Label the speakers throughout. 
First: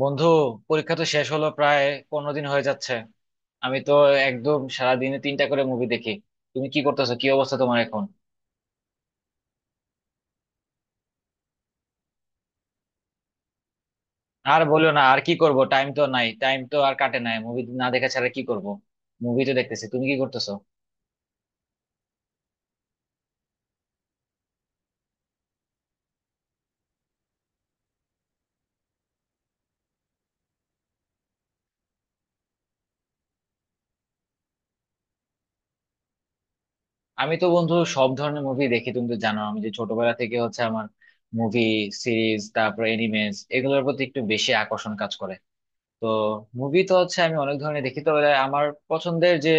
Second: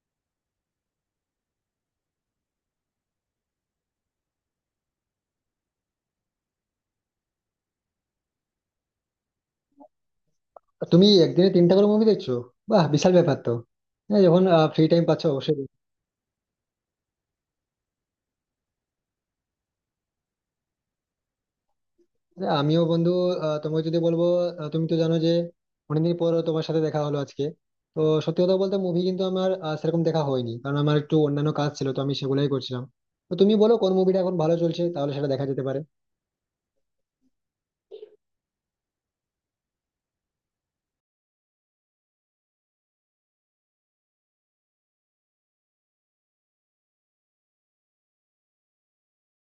Speaker 1: বন্ধু, পরীক্ষা তো শেষ হলো প্রায়। 15 দিন হয়ে যাচ্ছে। আমি তো একদম সারাদিনে তিনটা করে মুভি দেখি। তুমি কি করতেছো, কি অবস্থা তোমার এখন?
Speaker 2: তুমি একদিনে তিনটা করে মুভি দেখছো? বাহ, বিশাল ব্যাপার তো! হ্যাঁ, যখন
Speaker 1: আর
Speaker 2: ফ্রি
Speaker 1: বলো না,
Speaker 2: টাইম
Speaker 1: আর
Speaker 2: পাচ্ছ
Speaker 1: কি
Speaker 2: অবশ্যই
Speaker 1: করব?
Speaker 2: দেখো।
Speaker 1: টাইম তো নাই, টাইম তো আর কাটে নাই, মুভি না দেখা ছাড়া কি করব? মুভি তো দেখতেছি, তুমি কি করতেছো?
Speaker 2: আরে, আমিও বন্ধু। তোমাকে যদি বলবো, তুমি তো জানো যে অনেকদিন পর তোমার সাথে দেখা হলো আজকে। তো সত্যি কথা বলতে মুভি কিন্তু আমার সেরকম দেখা হয়নি, কারণ আমার একটু অন্যান্য কাজ ছিল, তো আমি সেগুলাই করছিলাম। তো তুমি বলো কোন মুভিটা এখন ভালো চলছে, তাহলে সেটা দেখা যেতে পারে।
Speaker 1: আমি তো বন্ধু সব ধরনের মুভি দেখি, তুমি তো জানো আমি যে ছোটবেলা থেকে হচ্ছে আমার মুভি, সিরিজ, তারপর এনিমেস এগুলোর প্রতি একটু বেশি আকর্ষণ কাজ করে। তো মুভি তো হচ্ছে আমি অনেক ধরনের দেখি, তো এবার আমার পছন্দের যে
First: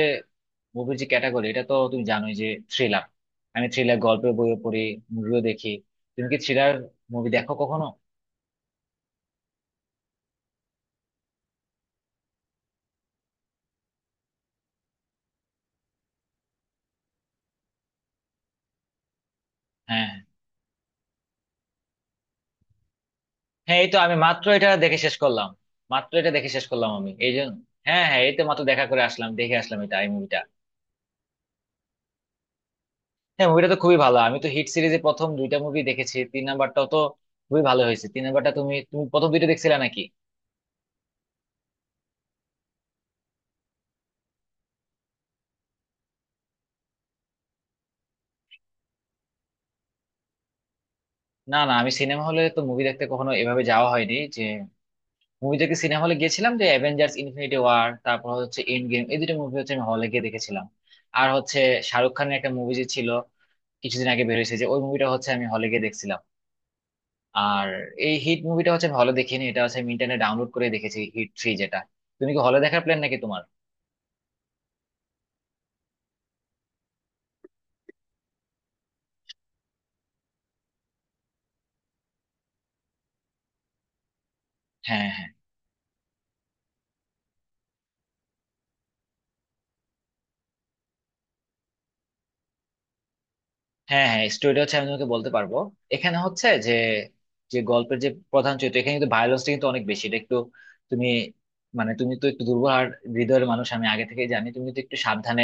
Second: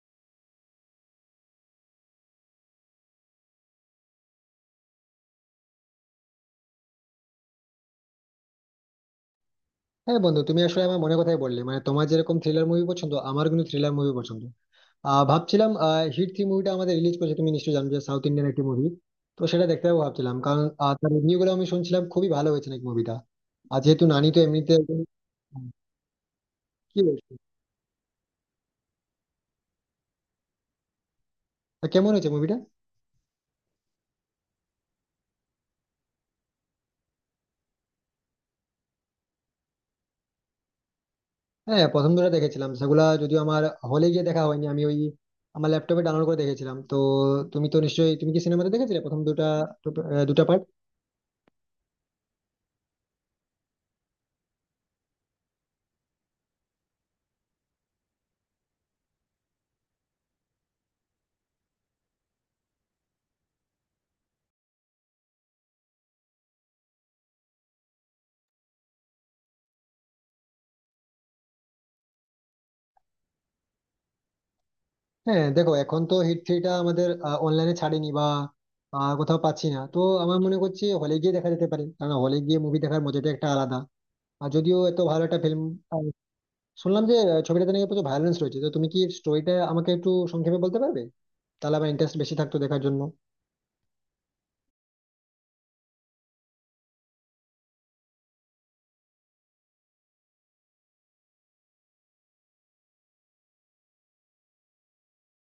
Speaker 1: মুভির যে ক্যাটাগরি এটা তো তুমি জানোই যে থ্রিলার। আমি থ্রিলার গল্পের বইও পড়ি, মুভিও দেখি। তুমি কি থ্রিলার মুভি দেখো কখনো?
Speaker 2: হ্যাঁ বন্ধু, তুমি আসলে আমার মনে কথাই বললে। মানে তোমার যেরকম থ্রিলার মুভি পছন্দ, আমার কিন্তু থ্রিলার মুভি পছন্দ। ভাবছিলাম হিট থ্রি মুভিটা আমাদের রিলিজ করেছে, তুমি নিশ্চয়ই জানো যে সাউথ ইন্ডিয়ান একটি মুভি। তো সেটা দেখতে যাবো
Speaker 1: হ্যাঁ, হ্যাঁ,
Speaker 2: ভাবছিলাম, কারণ তার রিভিউ গুলো আমি শুনছিলাম খুবই ভালো হয়েছে নাকি মুভিটা। আর
Speaker 1: হ্যাঁ, এই তো
Speaker 2: যেহেতু
Speaker 1: আমি
Speaker 2: নানি তো
Speaker 1: মাত্র এটা
Speaker 2: এমনিতে
Speaker 1: দেখে শেষ করলাম।
Speaker 2: হ্যাঁ,
Speaker 1: মাত্র এটা দেখে শেষ করলাম
Speaker 2: কি
Speaker 1: আমি, এই
Speaker 2: বলছো?
Speaker 1: জন্য। হ্যাঁ, হ্যাঁ, এই তো মাত্র দেখা করে আসলাম, দেখে আসলাম এটা, এই মুভিটা।
Speaker 2: তা কেমন হয়েছে মুভিটা?
Speaker 1: হ্যাঁ, মুভিটা তো খুবই ভালো। আমি তো হিট সিরিজে প্রথম দুইটা মুভি দেখেছি, তিন নাম্বারটাও তো খুবই ভালো হয়েছে। তিন নাম্বারটা তুমি তুমি প্রথম দুইটা দেখছিলে নাকি?
Speaker 2: হ্যাঁ, প্রথম দুটো দেখেছিলাম, সেগুলা যদিও আমার হলে গিয়ে দেখা হয়নি। আমি ওই আমার ল্যাপটপে ডাউনলোড করে দেখেছিলাম, তো তুমি তো নিশ্চয়ই, তুমি কি সিনেমাতে দেখেছিলে প্রথম দুটা? দুটা পার্ট?
Speaker 1: না, না, আমি সিনেমা হলে তো মুভি দেখতে কখনো এভাবে যাওয়া হয়নি। মুভি দেখে সিনেমা হলে গিয়েছিলাম যে অ্যাভেঞ্জার্স ইনফিনিটি ওয়ার, তারপর হচ্ছে এন্ড গেম, এই দুটো মুভি হচ্ছে আমি হলে গিয়ে দেখেছিলাম। আর হচ্ছে শাহরুখ খানের একটা মুভি যে ছিল, কিছুদিন আগে বের হয়েছে, যে ওই মুভিটা হচ্ছে আমি হলে গিয়ে দেখছিলাম। আর এই হিট মুভিটা হচ্ছে আমি হলে দেখিনি, এটা হচ্ছে আমি ইন্টারনেট ডাউনলোড করে দেখেছি, হিট থ্রি যেটা। তুমি কি হলে দেখার প্ল্যান নাকি তোমার?
Speaker 2: হ্যাঁ, দেখো এখন তো হিট থ্রিটা আমাদের অনলাইনে ছাড়েনি বা কোথাও পাচ্ছি না, তো আমার মনে করছি হলে গিয়ে দেখা যেতে পারে, কারণ হলে গিয়ে মুভি দেখার মজাটা একটা আলাদা। আর যদিও এত
Speaker 1: হ্যাঁ,
Speaker 2: ভালো
Speaker 1: হ্যাঁ,
Speaker 2: একটা ফিল্ম, শুনলাম যে ছবিটাতে নাকি প্রচুর ভায়োলেন্স রয়েছে। তো তুমি কি স্টোরিটা আমাকে একটু সংক্ষেপে বলতে পারবে? তাহলে আমার ইন্টারেস্ট বেশি থাকতো দেখার জন্য।
Speaker 1: হ্যাঁ, হ্যাঁ, স্টোরিটা হচ্ছে আমি তোমাকে বলতে পারবো। এখানে হচ্ছে যে, যে গল্পের যে প্রধান চরিত্র, এখানে কিন্তু ভায়োলেন্সটা কিন্তু অনেক বেশি, এটা একটু তুমি, মানে তুমি তো একটু দুর্বল আর হৃদয়ের মানুষ আমি আগে থেকে জানি, তুমি তো একটু সাবধানে,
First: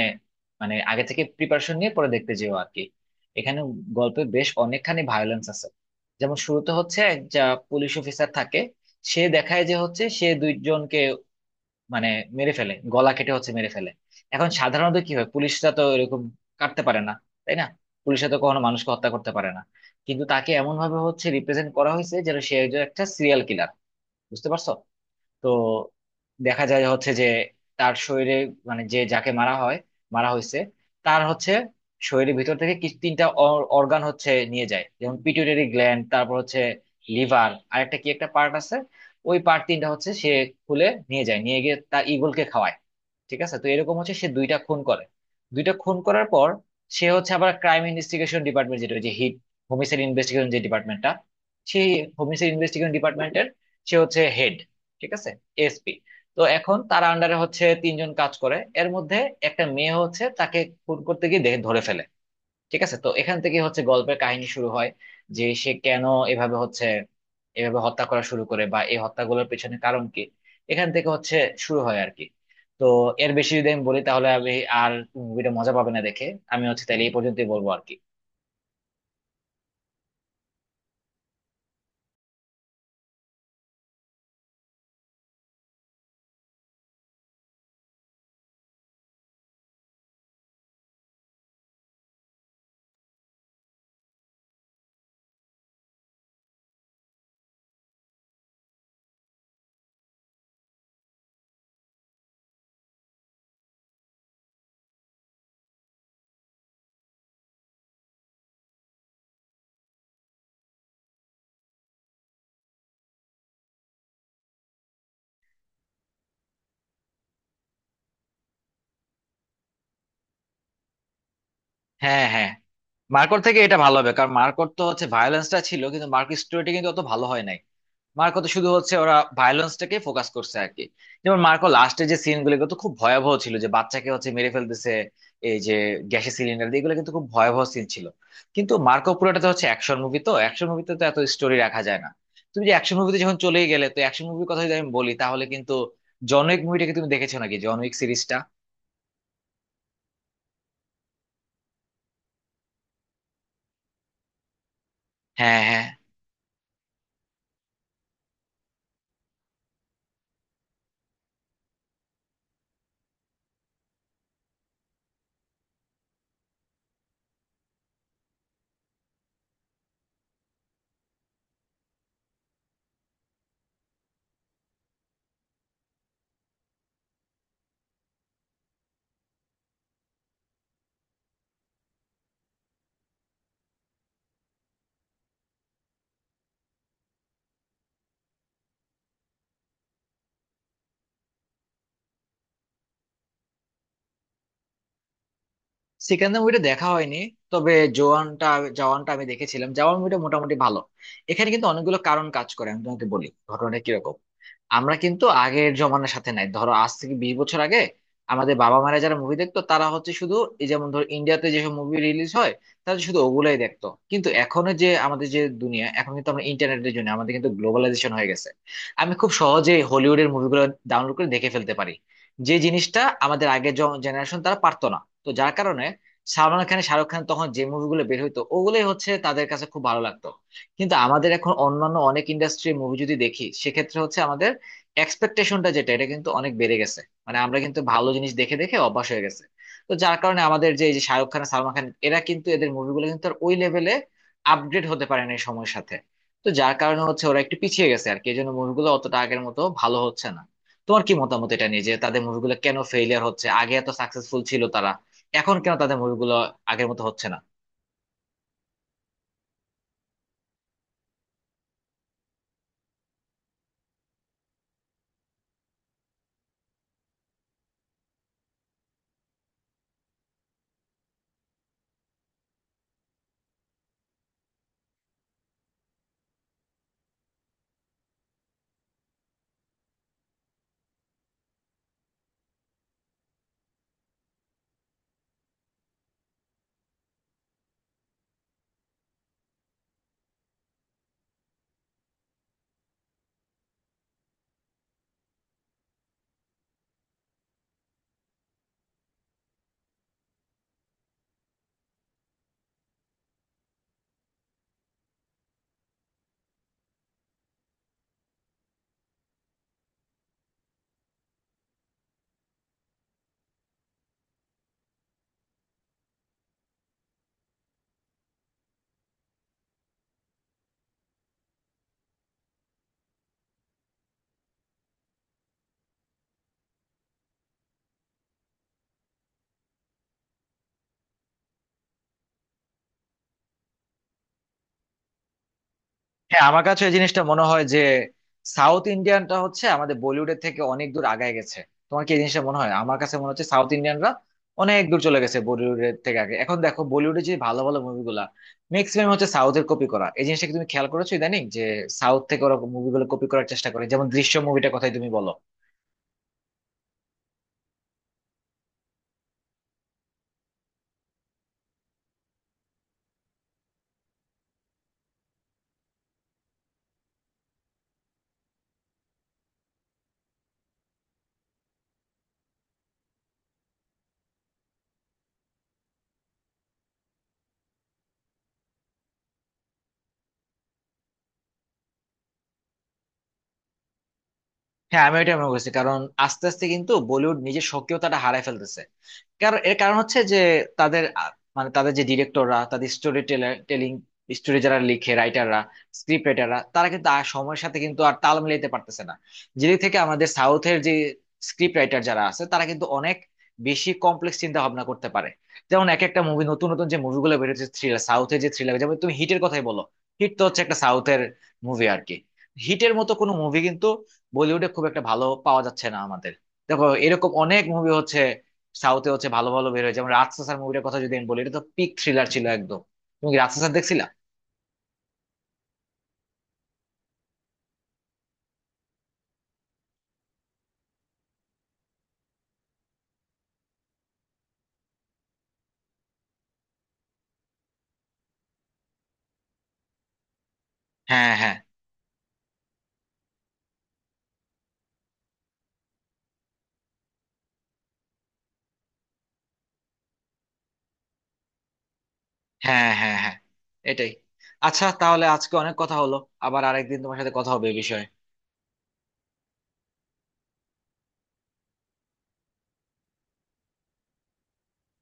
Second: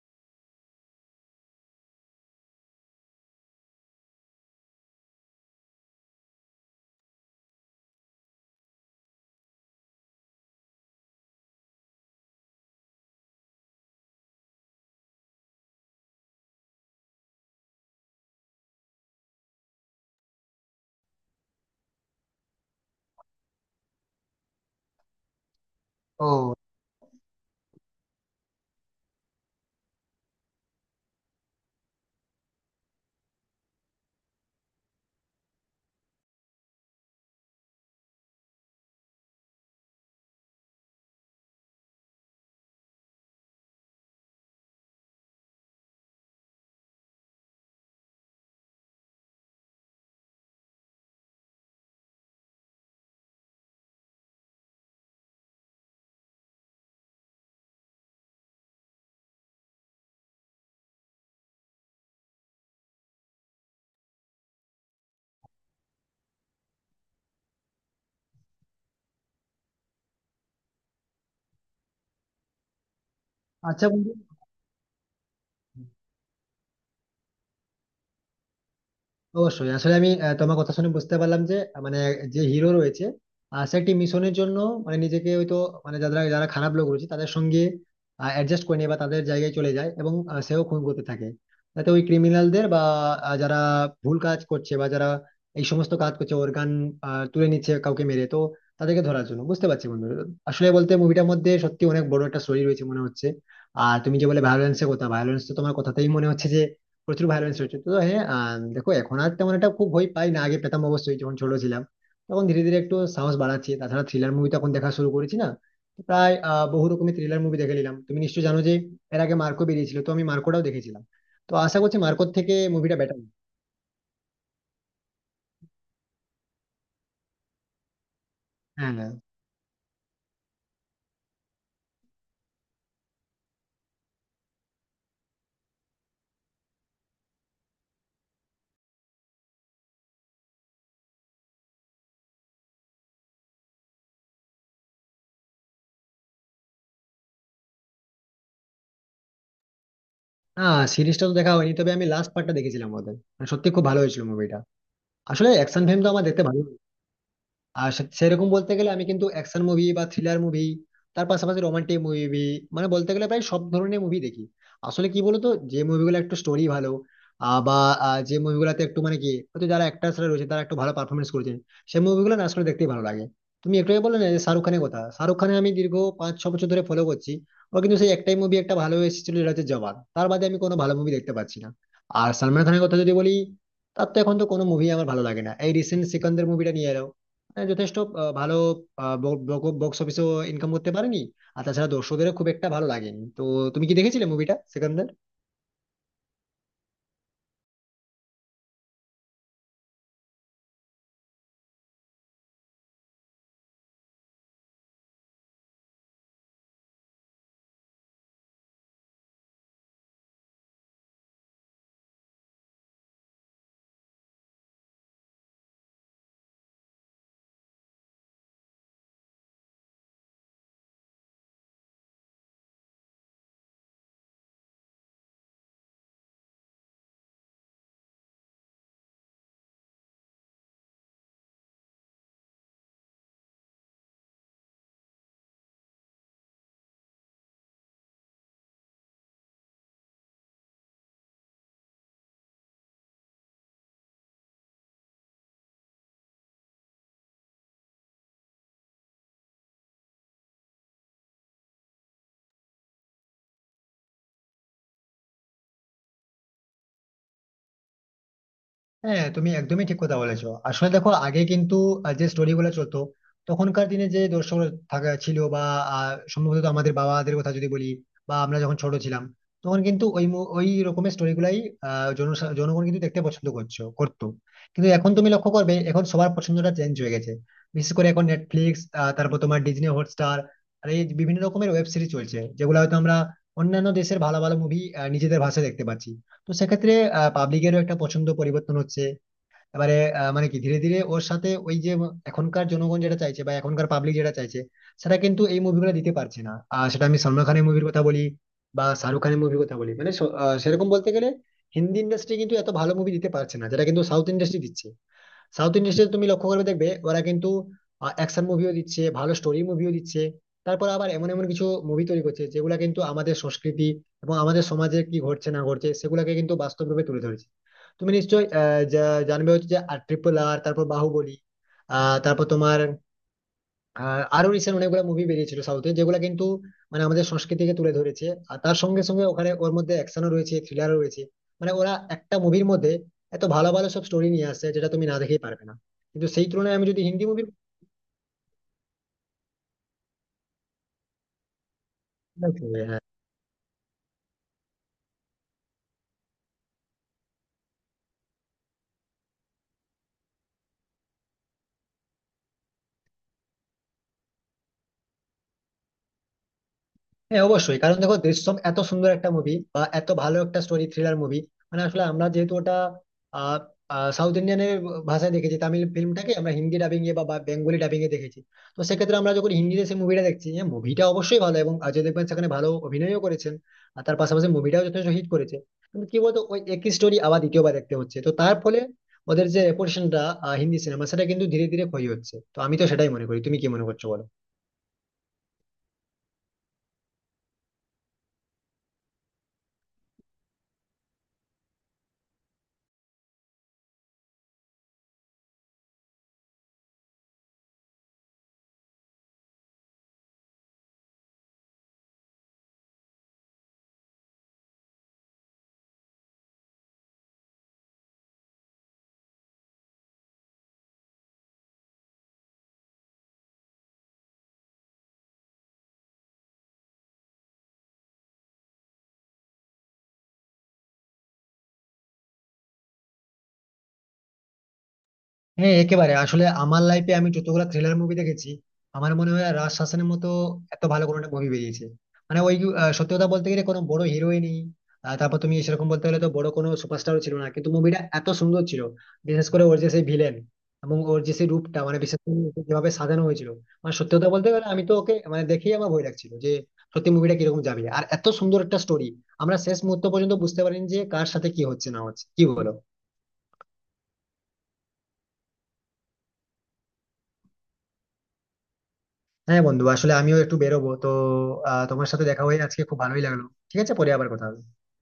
Speaker 1: মানে আগে থেকে প্রিপারেশন নিয়ে পরে দেখতে যেও আর কি। এখানে গল্পে বেশ অনেকখানি ভায়োলেন্স আছে। যেমন শুরুতে হচ্ছে এক যা পুলিশ অফিসার থাকে, সে দেখায় যে হচ্ছে সে দুইজনকে, মানে মেরে ফেলে, গলা কেটে হচ্ছে মেরে ফেলে। এখন সাধারণত কি হয়, পুলিশরা তো এরকম কাটতে পারে না, তাই না? পুলিশরা তো কখনো মানুষকে হত্যা করতে পারে না। কিন্তু তাকে এমন ভাবে হচ্ছে রিপ্রেজেন্ট করা হয়েছে যেন সে একজন, একটা সিরিয়াল কিলার। বুঝতে পারছো? তো
Speaker 2: ও
Speaker 1: দেখা যায় হচ্ছে যে তার শরীরে, মানে যে যাকে মারা হয়, মারা হয়েছে, তার হচ্ছে শরীরের ভিতর থেকে কিছু তিনটা অর্গান হচ্ছে নিয়ে যায়, যেমন পিটুইটারি গ্ল্যান্ড, তারপর হচ্ছে লিভার, আর একটা কি একটা পার্ট আছে, ওই পার্ট তিনটা হচ্ছে সে খুলে নিয়ে যায়, নিয়ে গিয়ে তার ইগলকে খাওয়ায়। ঠিক আছে, তো এরকম হচ্ছে সে দুইটা খুন করে। দুইটা খুন করার পর সে হচ্ছে আবার ক্রাইম ইনভেস্টিগেশন ডিপার্টমেন্ট, যেটা ওই যে হিট হোমিসাইড ইনভেস্টিগেশন যে ডিপার্টমেন্টটা, সেই হোমিসাইড ইনভেস্টিগেশন ডিপার্টমেন্টের সে হচ্ছে হেড, ঠিক আছে, এএসপি। তো এখন তার আন্ডারে হচ্ছে তিনজন কাজ করে, এর মধ্যে একটা মেয়ে হচ্ছে তাকে খুন করতে গিয়ে দেখে, ধরে ফেলে। ঠিক আছে, তো এখান থেকে হচ্ছে গল্পের কাহিনী শুরু হয়, যে সে কেন এভাবে হচ্ছে, এভাবে হত্যা করা শুরু করে বা এই হত্যাগুলোর পেছনে কারণ কি, এখান থেকে হচ্ছে শুরু হয় আর কি। তো এর বেশি যদি আমি
Speaker 2: আচ্ছা
Speaker 1: বলি
Speaker 2: বন্ধু,
Speaker 1: তাহলে আমি, আর মুভিটা মজা পাবে না দেখে। আমি হচ্ছে তাহলে এই পর্যন্তই বলবো আর কি।
Speaker 2: অবশ্যই। আসলে আমি তোমার কথা শুনে বুঝতে পারলাম যে মানে যে হিরো রয়েছে, সে একটি মিশনের জন্য, মানে নিজেকে হয়তো, মানে যারা যারা খারাপ লোক রয়েছে তাদের সঙ্গে অ্যাডজাস্ট করে নেয় বা তাদের জায়গায় চলে যায়, এবং সেও খুন করতে থাকে, যাতে ওই ক্রিমিনালদের বা যারা ভুল কাজ করছে বা যারা এই সমস্ত কাজ করছে, অর্গান তুলে নিচ্ছে কাউকে মেরে, তো তাদেরকে ধরার জন্য। বুঝতে পারছি বন্ধু। আসলে বলতে মুভিটার মধ্যে সত্যি অনেক বড় একটা স্টোরি রয়েছে মনে হচ্ছে। আর তুমি যে বলে ভায়োলেন্সের কথা, ভায়োলেন্স তো তোমার কথাতেই মনে হচ্ছে প্রচুর ভায়োলেন্স হচ্ছে। তো হ্যাঁ, দেখো এখন আর তেমন একটা খুব ভয় পাই না, আগে পেতাম অবশ্যই যখন ছোট ছিলাম, তখন ধীরে ধীরে একটু সাহস বাড়াচ্ছি। তাছাড়া থ্রিলার মুভি তো এখন দেখা শুরু করেছি না, তো প্রায় বহু রকমের থ্রিলার মুভি দেখে নিলাম। তুমি নিশ্চয়ই জানো যে এর আগে মার্কো বেরিয়েছিল, তো আমি মার্কোটাও দেখেছিলাম, তো আশা করছি
Speaker 1: হ্যাঁ,
Speaker 2: মার্কোর
Speaker 1: হ্যাঁ,
Speaker 2: থেকে মুভিটা বেটার।
Speaker 1: মার্কর থেকে এটা ভালো হবে, কারণ মার্কর তো হচ্ছে ভায়োলেন্সটা ছিল কিন্তু মার্কর স্টোরিটি কিন্তু অত ভালো হয় নাই। মার্কো তো শুধু
Speaker 2: হ্যাঁ
Speaker 1: হচ্ছে
Speaker 2: হ্যাঁ
Speaker 1: ওরা ভায়োলেন্সটাকে ফোকাস করছে আর কি। যেমন মার্কো লাস্টে যে সিন গুলো তো খুব ভয়াবহ ছিল, যে বাচ্চাকে হচ্ছে মেরে ফেলতেছে এই যে গ্যাসের সিলিন্ডার দিয়ে, এগুলো কিন্তু খুব ভয়াবহ সিন ছিল। কিন্তু মার্কো পুরোটাতে হচ্ছে অ্যাকশন মুভি, তো অ্যাকশন মুভিতে তো এত স্টোরি রাখা যায় না। তুমি যে অ্যাকশন মুভিতে যখন চলেই গেলে, তো অ্যাকশন মুভির কথা যদি আমি বলি তাহলে কিন্তু জন উইক মুভিটাকে তুমি দেখেছো নাকি, জন উইক সিরিজটা?
Speaker 2: হ্যাঁ, সিরিজটা তো দেখা হয়নি, তবে আমি লাস্ট পার্টটা দেখেছিলাম ওদের, মানে সত্যি খুব ভালো হয়েছিল মুভিটা। আসলে
Speaker 1: হ্যাঁ,
Speaker 2: অ্যাকশন
Speaker 1: হ্যাঁ,
Speaker 2: ফিল্ম তো আমার দেখতে ভালো। আর সেরকম বলতে গেলে আমি কিন্তু অ্যাকশন মুভি বা থ্রিলার মুভি, তার পাশাপাশি রোমান্টিক মুভি, মানে বলতে গেলে প্রায় সব ধরনের মুভি দেখি। আসলে কি বলতো, যে মুভিগুলো একটু স্টোরি ভালো, বা যে মুভিগুলোতে একটু মানে কি হয়তো যারা অ্যাক্টার্সরা রয়েছে তারা একটু ভালো পারফরমেন্স করেছেন, সেই মুভিগুলো না আসলে দেখতেই ভালো লাগে। তুমি একটু আগে বললে না যে শাহরুখ খানের কথা, শাহরুখ খানে আমি দীর্ঘ পাঁচ ছ বছর ধরে ফলো করছি। ও কিন্তু সেই একটাই মুভি একটা ভালো এসেছিল যেটা হচ্ছে জওয়ান, তার বাদে আমি কোনো ভালো মুভি দেখতে পাচ্ছি না। আর সালমান খানের কথা যদি বলি, তার তো এখন তো কোনো মুভি আমার ভালো লাগে না। এই রিসেন্ট সিকান্দার মুভিটা নিয়ে এলো, হ্যাঁ, যথেষ্ট ভালো বক্স অফিসেও ইনকাম করতে পারেনি, আর তাছাড়া দর্শকদেরও খুব একটা ভালো লাগেনি। তো তুমি কি দেখেছিলে মুভিটা সেখান?
Speaker 1: সেকেন্ড মুভিটা দেখা হয়নি, তবে জওয়ানটা, জওয়ানটা আমি দেখেছিলাম, জওয়ান মুভিটা মোটামুটি ভালো। এখানে কিন্তু অনেকগুলো কারণ কাজ করে, আমি তোমাকে বলি ঘটনাটা কিরকম। আমরা কিন্তু আগের জমানার সাথে নাই, ধরো আজ থেকে 20 বছর আগে আমাদের বাবা মারা, যারা মুভি দেখতো, তারা হচ্ছে শুধু এই যেমন ধরো ইন্ডিয়াতে যেসব মুভি রিলিজ হয়, তারা শুধু ওগুলাই দেখতো। কিন্তু এখন যে আমাদের যে দুনিয়া, এখন কিন্তু আমরা ইন্টারনেটের জন্য আমাদের কিন্তু গ্লোবালাইজেশন হয়ে গেছে। আমি খুব সহজে হলিউডের মুভিগুলো ডাউনলোড করে দেখে ফেলতে পারি, যে জিনিসটা আমাদের আগের জেনারেশন তারা পারতো না। তো যার কারণে সালমান খান, শাহরুখ খান তখন যে মুভিগুলো বের হইতো, ওগুলোই হচ্ছে তাদের কাছে খুব ভালো লাগতো। কিন্তু আমাদের এখন অন্যান্য অনেক ইন্ডাস্ট্রির মুভি যদি দেখি, সেক্ষেত্রে হচ্ছে আমাদের এক্সপেকটেশনটা যেটা, এটা কিন্তু অনেক বেড়ে গেছে। মানে আমরা কিন্তু ভালো জিনিস দেখে দেখে অভ্যাস হয়ে গেছে। তো যার কারণে আমাদের যে এই যে শাহরুখ খান আর সালমান খান, এরা কিন্তু এদের মুভিগুলো কিন্তু আর ওই লেভেলে আপডেট হতে পারে না এই সময়ের সাথে। তো যার কারণে হচ্ছে ওরা একটু পিছিয়ে গেছে আর কি, এই জন্য মুভিগুলো অতটা আগের মতো ভালো হচ্ছে না। তোমার কি মতামত এটা নিয়ে, যে তাদের মুভিগুলো কেন ফেইলিয়ার হচ্ছে, আগে এত সাকসেসফুল ছিল তারা, এখন কেন তাদের মুভিগুলো আগের মতো হচ্ছে না?
Speaker 2: হ্যাঁ, তুমি একদমই ঠিক কথা বলেছো। আসলে দেখো আগে কিন্তু যে স্টোরি গুলো চলতো তখনকার দিনে, যে দর্শক থাকা ছিল, বা সম্ভবত আমাদের বাবাদের কথা যদি বলি, বা আমরা যখন ছোট ছিলাম, তখন কিন্তু ওই ওই রকমের স্টোরি গুলাই জনগণ কিন্তু দেখতে পছন্দ করতো। কিন্তু এখন তুমি লক্ষ্য করবে এখন সবার পছন্দটা চেঞ্জ হয়ে গেছে। বিশেষ করে এখন নেটফ্লিক্স, তারপর তোমার ডিজনি হটস্টার, আর এই বিভিন্ন রকমের ওয়েব সিরিজ চলছে, যেগুলো হয়তো আমরা অন্যান্য দেশের ভালো ভালো মুভি নিজেদের ভাষায় দেখতে পাচ্ছি। তো সেক্ষেত্রে পাবলিকেরও একটা পছন্দ পরিবর্তন হচ্ছে এবারে, মানে কি ধীরে ধীরে ওর সাথে ওই যে এখনকার জনগণ যেটা চাইছে বা এখনকার পাবলিক যেটা চাইছে, সেটা কিন্তু এই মুভিগুলো দিতে পারছে না। আর সেটা আমি সলমান খানের মুভির কথা বলি বা শাহরুখ খানের মুভির কথা বলি, মানে সেরকম বলতে গেলে হিন্দি ইন্ডাস্ট্রি কিন্তু এত ভালো মুভি দিতে পারছে না, যেটা কিন্তু সাউথ ইন্ডাস্ট্রি দিচ্ছে। সাউথ ইন্ডাস্ট্রিতে তুমি লক্ষ্য করবে, দেখবে ওরা কিন্তু অ্যাকশন মুভিও দিচ্ছে, ভালো স্টোরি মুভিও দিচ্ছে। তারপর আবার এমন এমন কিছু মুভি তৈরি করছে যেগুলো কিন্তু আমাদের সংস্কৃতি এবং আমাদের সমাজে কি ঘটছে না ঘটছে, সেগুলোকে কিন্তু বাস্তব রূপে তুলে ধরেছে। তুমি নিশ্চয়ই জানবে হচ্ছে যে ট্রিপল আর Triple R, তারপর বাহুবলী, তারপর তোমার আর আরো রিসেন্ট অনেকগুলো মুভি বেরিয়েছিল সাউথে, যেগুলো কিন্তু মানে আমাদের সংস্কৃতিকে তুলে ধরেছে। আর তার সঙ্গে সঙ্গে ওখানে ওর মধ্যে অ্যাকশনও রয়েছে, থ্রিলারও রয়েছে। মানে ওরা একটা মুভির মধ্যে এত ভালো ভালো সব স্টোরি নিয়ে আসছে যেটা তুমি না দেখেই পারবে না। কিন্তু
Speaker 1: হ্যাঁ,
Speaker 2: সেই
Speaker 1: আমার
Speaker 2: তুলনায়
Speaker 1: কাছে
Speaker 2: আমি
Speaker 1: এই
Speaker 2: যদি
Speaker 1: জিনিসটা
Speaker 2: হিন্দি
Speaker 1: মনে হয় যে সাউথ ইন্ডিয়ানটা হচ্ছে আমাদের বলিউডের থেকে অনেক দূর আগায় গেছে। তোমার কি এই জিনিসটা মনে হয়?
Speaker 2: মুভির
Speaker 1: আমার কাছে মনে হচ্ছে সাউথ ইন্ডিয়ানরা অনেক দূর চলে গেছে বলিউডের থেকে। আগে এখন দেখো বলিউডে যে ভালো ভালো মুভিগুলা ম্যাক্সিমাম হচ্ছে সাউথের কপি করা। এই জিনিসটা কি তুমি খেয়াল করেছো ইদানিং, যে সাউথ থেকে ওরা মুভিগুলো কপি করার চেষ্টা করে, যেমন দৃশ্য মুভিটার কথাই তুমি বলো।
Speaker 2: হ্যাঁ অবশ্যই, কারণ দেখো দৃশ্যম এত সুন্দর একটা মুভি বা এত ভালো একটা স্টোরি থ্রিলার মুভি। মানে আসলে আমরা যেহেতু ওটা আহ, আহ, সাউথ ইন্ডিয়ানের ভাষায় দেখেছি, তামিল ফিল্মটাকে আমরা হিন্দি ডাবিং এ বা বা বেঙ্গলি ডাবিং এ দেখেছি। তো সেক্ষেত্রে আমরা যখন হিন্দিতে সেই মুভিটা দেখছি, হ্যাঁ মুভিটা অবশ্যই ভালো এবং অজয় দেবগন সেখানে ভালো অভিনয়ও করেছেন, আর তার পাশাপাশি মুভিটাও যথেষ্ট হিট করেছে। কিন্তু কি বলতো ওই একই স্টোরি আবার দ্বিতীয়বার দেখতে হচ্ছে, তো তার ফলে ওদের যে রেপুটেশনটা হিন্দি সিনেমা, সেটা কিন্তু ধীরে ধীরে ক্ষয় হচ্ছে। তো আমি তো সেটাই মনে করি, তুমি কি মনে করছো বলো?
Speaker 1: হ্যাঁ, আমি ওইটাই মনে করছি, কারণ আস্তে আস্তে কিন্তু বলিউড নিজের সক্রিয়তাটা হারায় ফেলতেছে। কারণ এর কারণ হচ্ছে যে তাদের মানে তাদের যে ডিরেক্টররা, তাদের স্টোরি টেলিং, স্টোরি যারা লিখে রাইটাররা, স্ক্রিপ্ট রাইটাররা, তারা কিন্তু আর সময়ের সাথে কিন্তু আর তাল মিলাইতে পারতেছে না। যেদিক থেকে আমাদের সাউথের যে স্ক্রিপ্ট রাইটার যারা আছে, তারা কিন্তু অনেক বেশি কমপ্লেক্স চিন্তা ভাবনা করতে পারে। যেমন এক একটা মুভি, নতুন নতুন যে মুভিগুলো বেরোচ্ছে থ্রিলার, সাউথের যে থ্রিলার, যেমন তুমি হিটের কথাই বলো, হিট তো হচ্ছে একটা সাউথের মুভি আর কি। হিটের মতো কোনো মুভি কিন্তু বলিউডে খুব একটা ভালো পাওয়া যাচ্ছে না আমাদের। দেখো এরকম অনেক মুভি হচ্ছে সাউথে হচ্ছে ভালো ভালো বের হয়, যেমন রাজসাসার মুভিটার কথা যদি আমি বলি, এটা তো পিক থ্রিলার ছিল একদম। তুমি কি রাজসাসার দেখছিলা?
Speaker 2: হ্যাঁ একেবারে, আসলে আমার লাইফে আমি যতগুলো থ্রিলার মুভি দেখেছি, আমার মনে হয় রাজ শাসনের মতো এত ভালো কোনো একটা মুভি বেরিয়েছে। মানে ওই সত্যি কথা বলতে গেলে কোনো বড় হিরোই নেই, তারপর তুমি সেরকম বলতে গেলে তো বড় কোনো সুপারস্টারও ছিল না, কিন্তু মুভিটা এত সুন্দর ছিল। বিশেষ করে ওর যে সেই ভিলেন এবং ওর
Speaker 1: হ্যাঁ,
Speaker 2: যে সেই
Speaker 1: হ্যাঁ,
Speaker 2: রূপটা, মানে বিশেষ করে ওকে যেভাবে সাজানো হয়েছিল, মানে সত্যি কথা বলতে গেলে আমি তো ওকে মানে দেখেই আমার ভয় লাগছিল যে সত্যি মুভিটা কিরকম যাবে। আর এত সুন্দর একটা স্টোরি, আমরা শেষ মুহূর্ত পর্যন্ত বুঝতে পারিনি যে কার সাথে কি হচ্ছে না হচ্ছে, কি বলো?
Speaker 1: হ্যাঁ, হ্যাঁ, হ্যাঁ, এটাই। আচ্ছা তাহলে আজকে অনেক কথা হলো, আবার আরেকদিন তোমার সাথে কথা হবে এই বিষয়ে।
Speaker 2: হ্যাঁ বন্ধু, আসলে আমিও একটু বেরোবো তো। তোমার সাথে দেখা হয়ে আজকে খুব ভালোই লাগলো। ঠিক আছে, পরে আবার কথা হবে।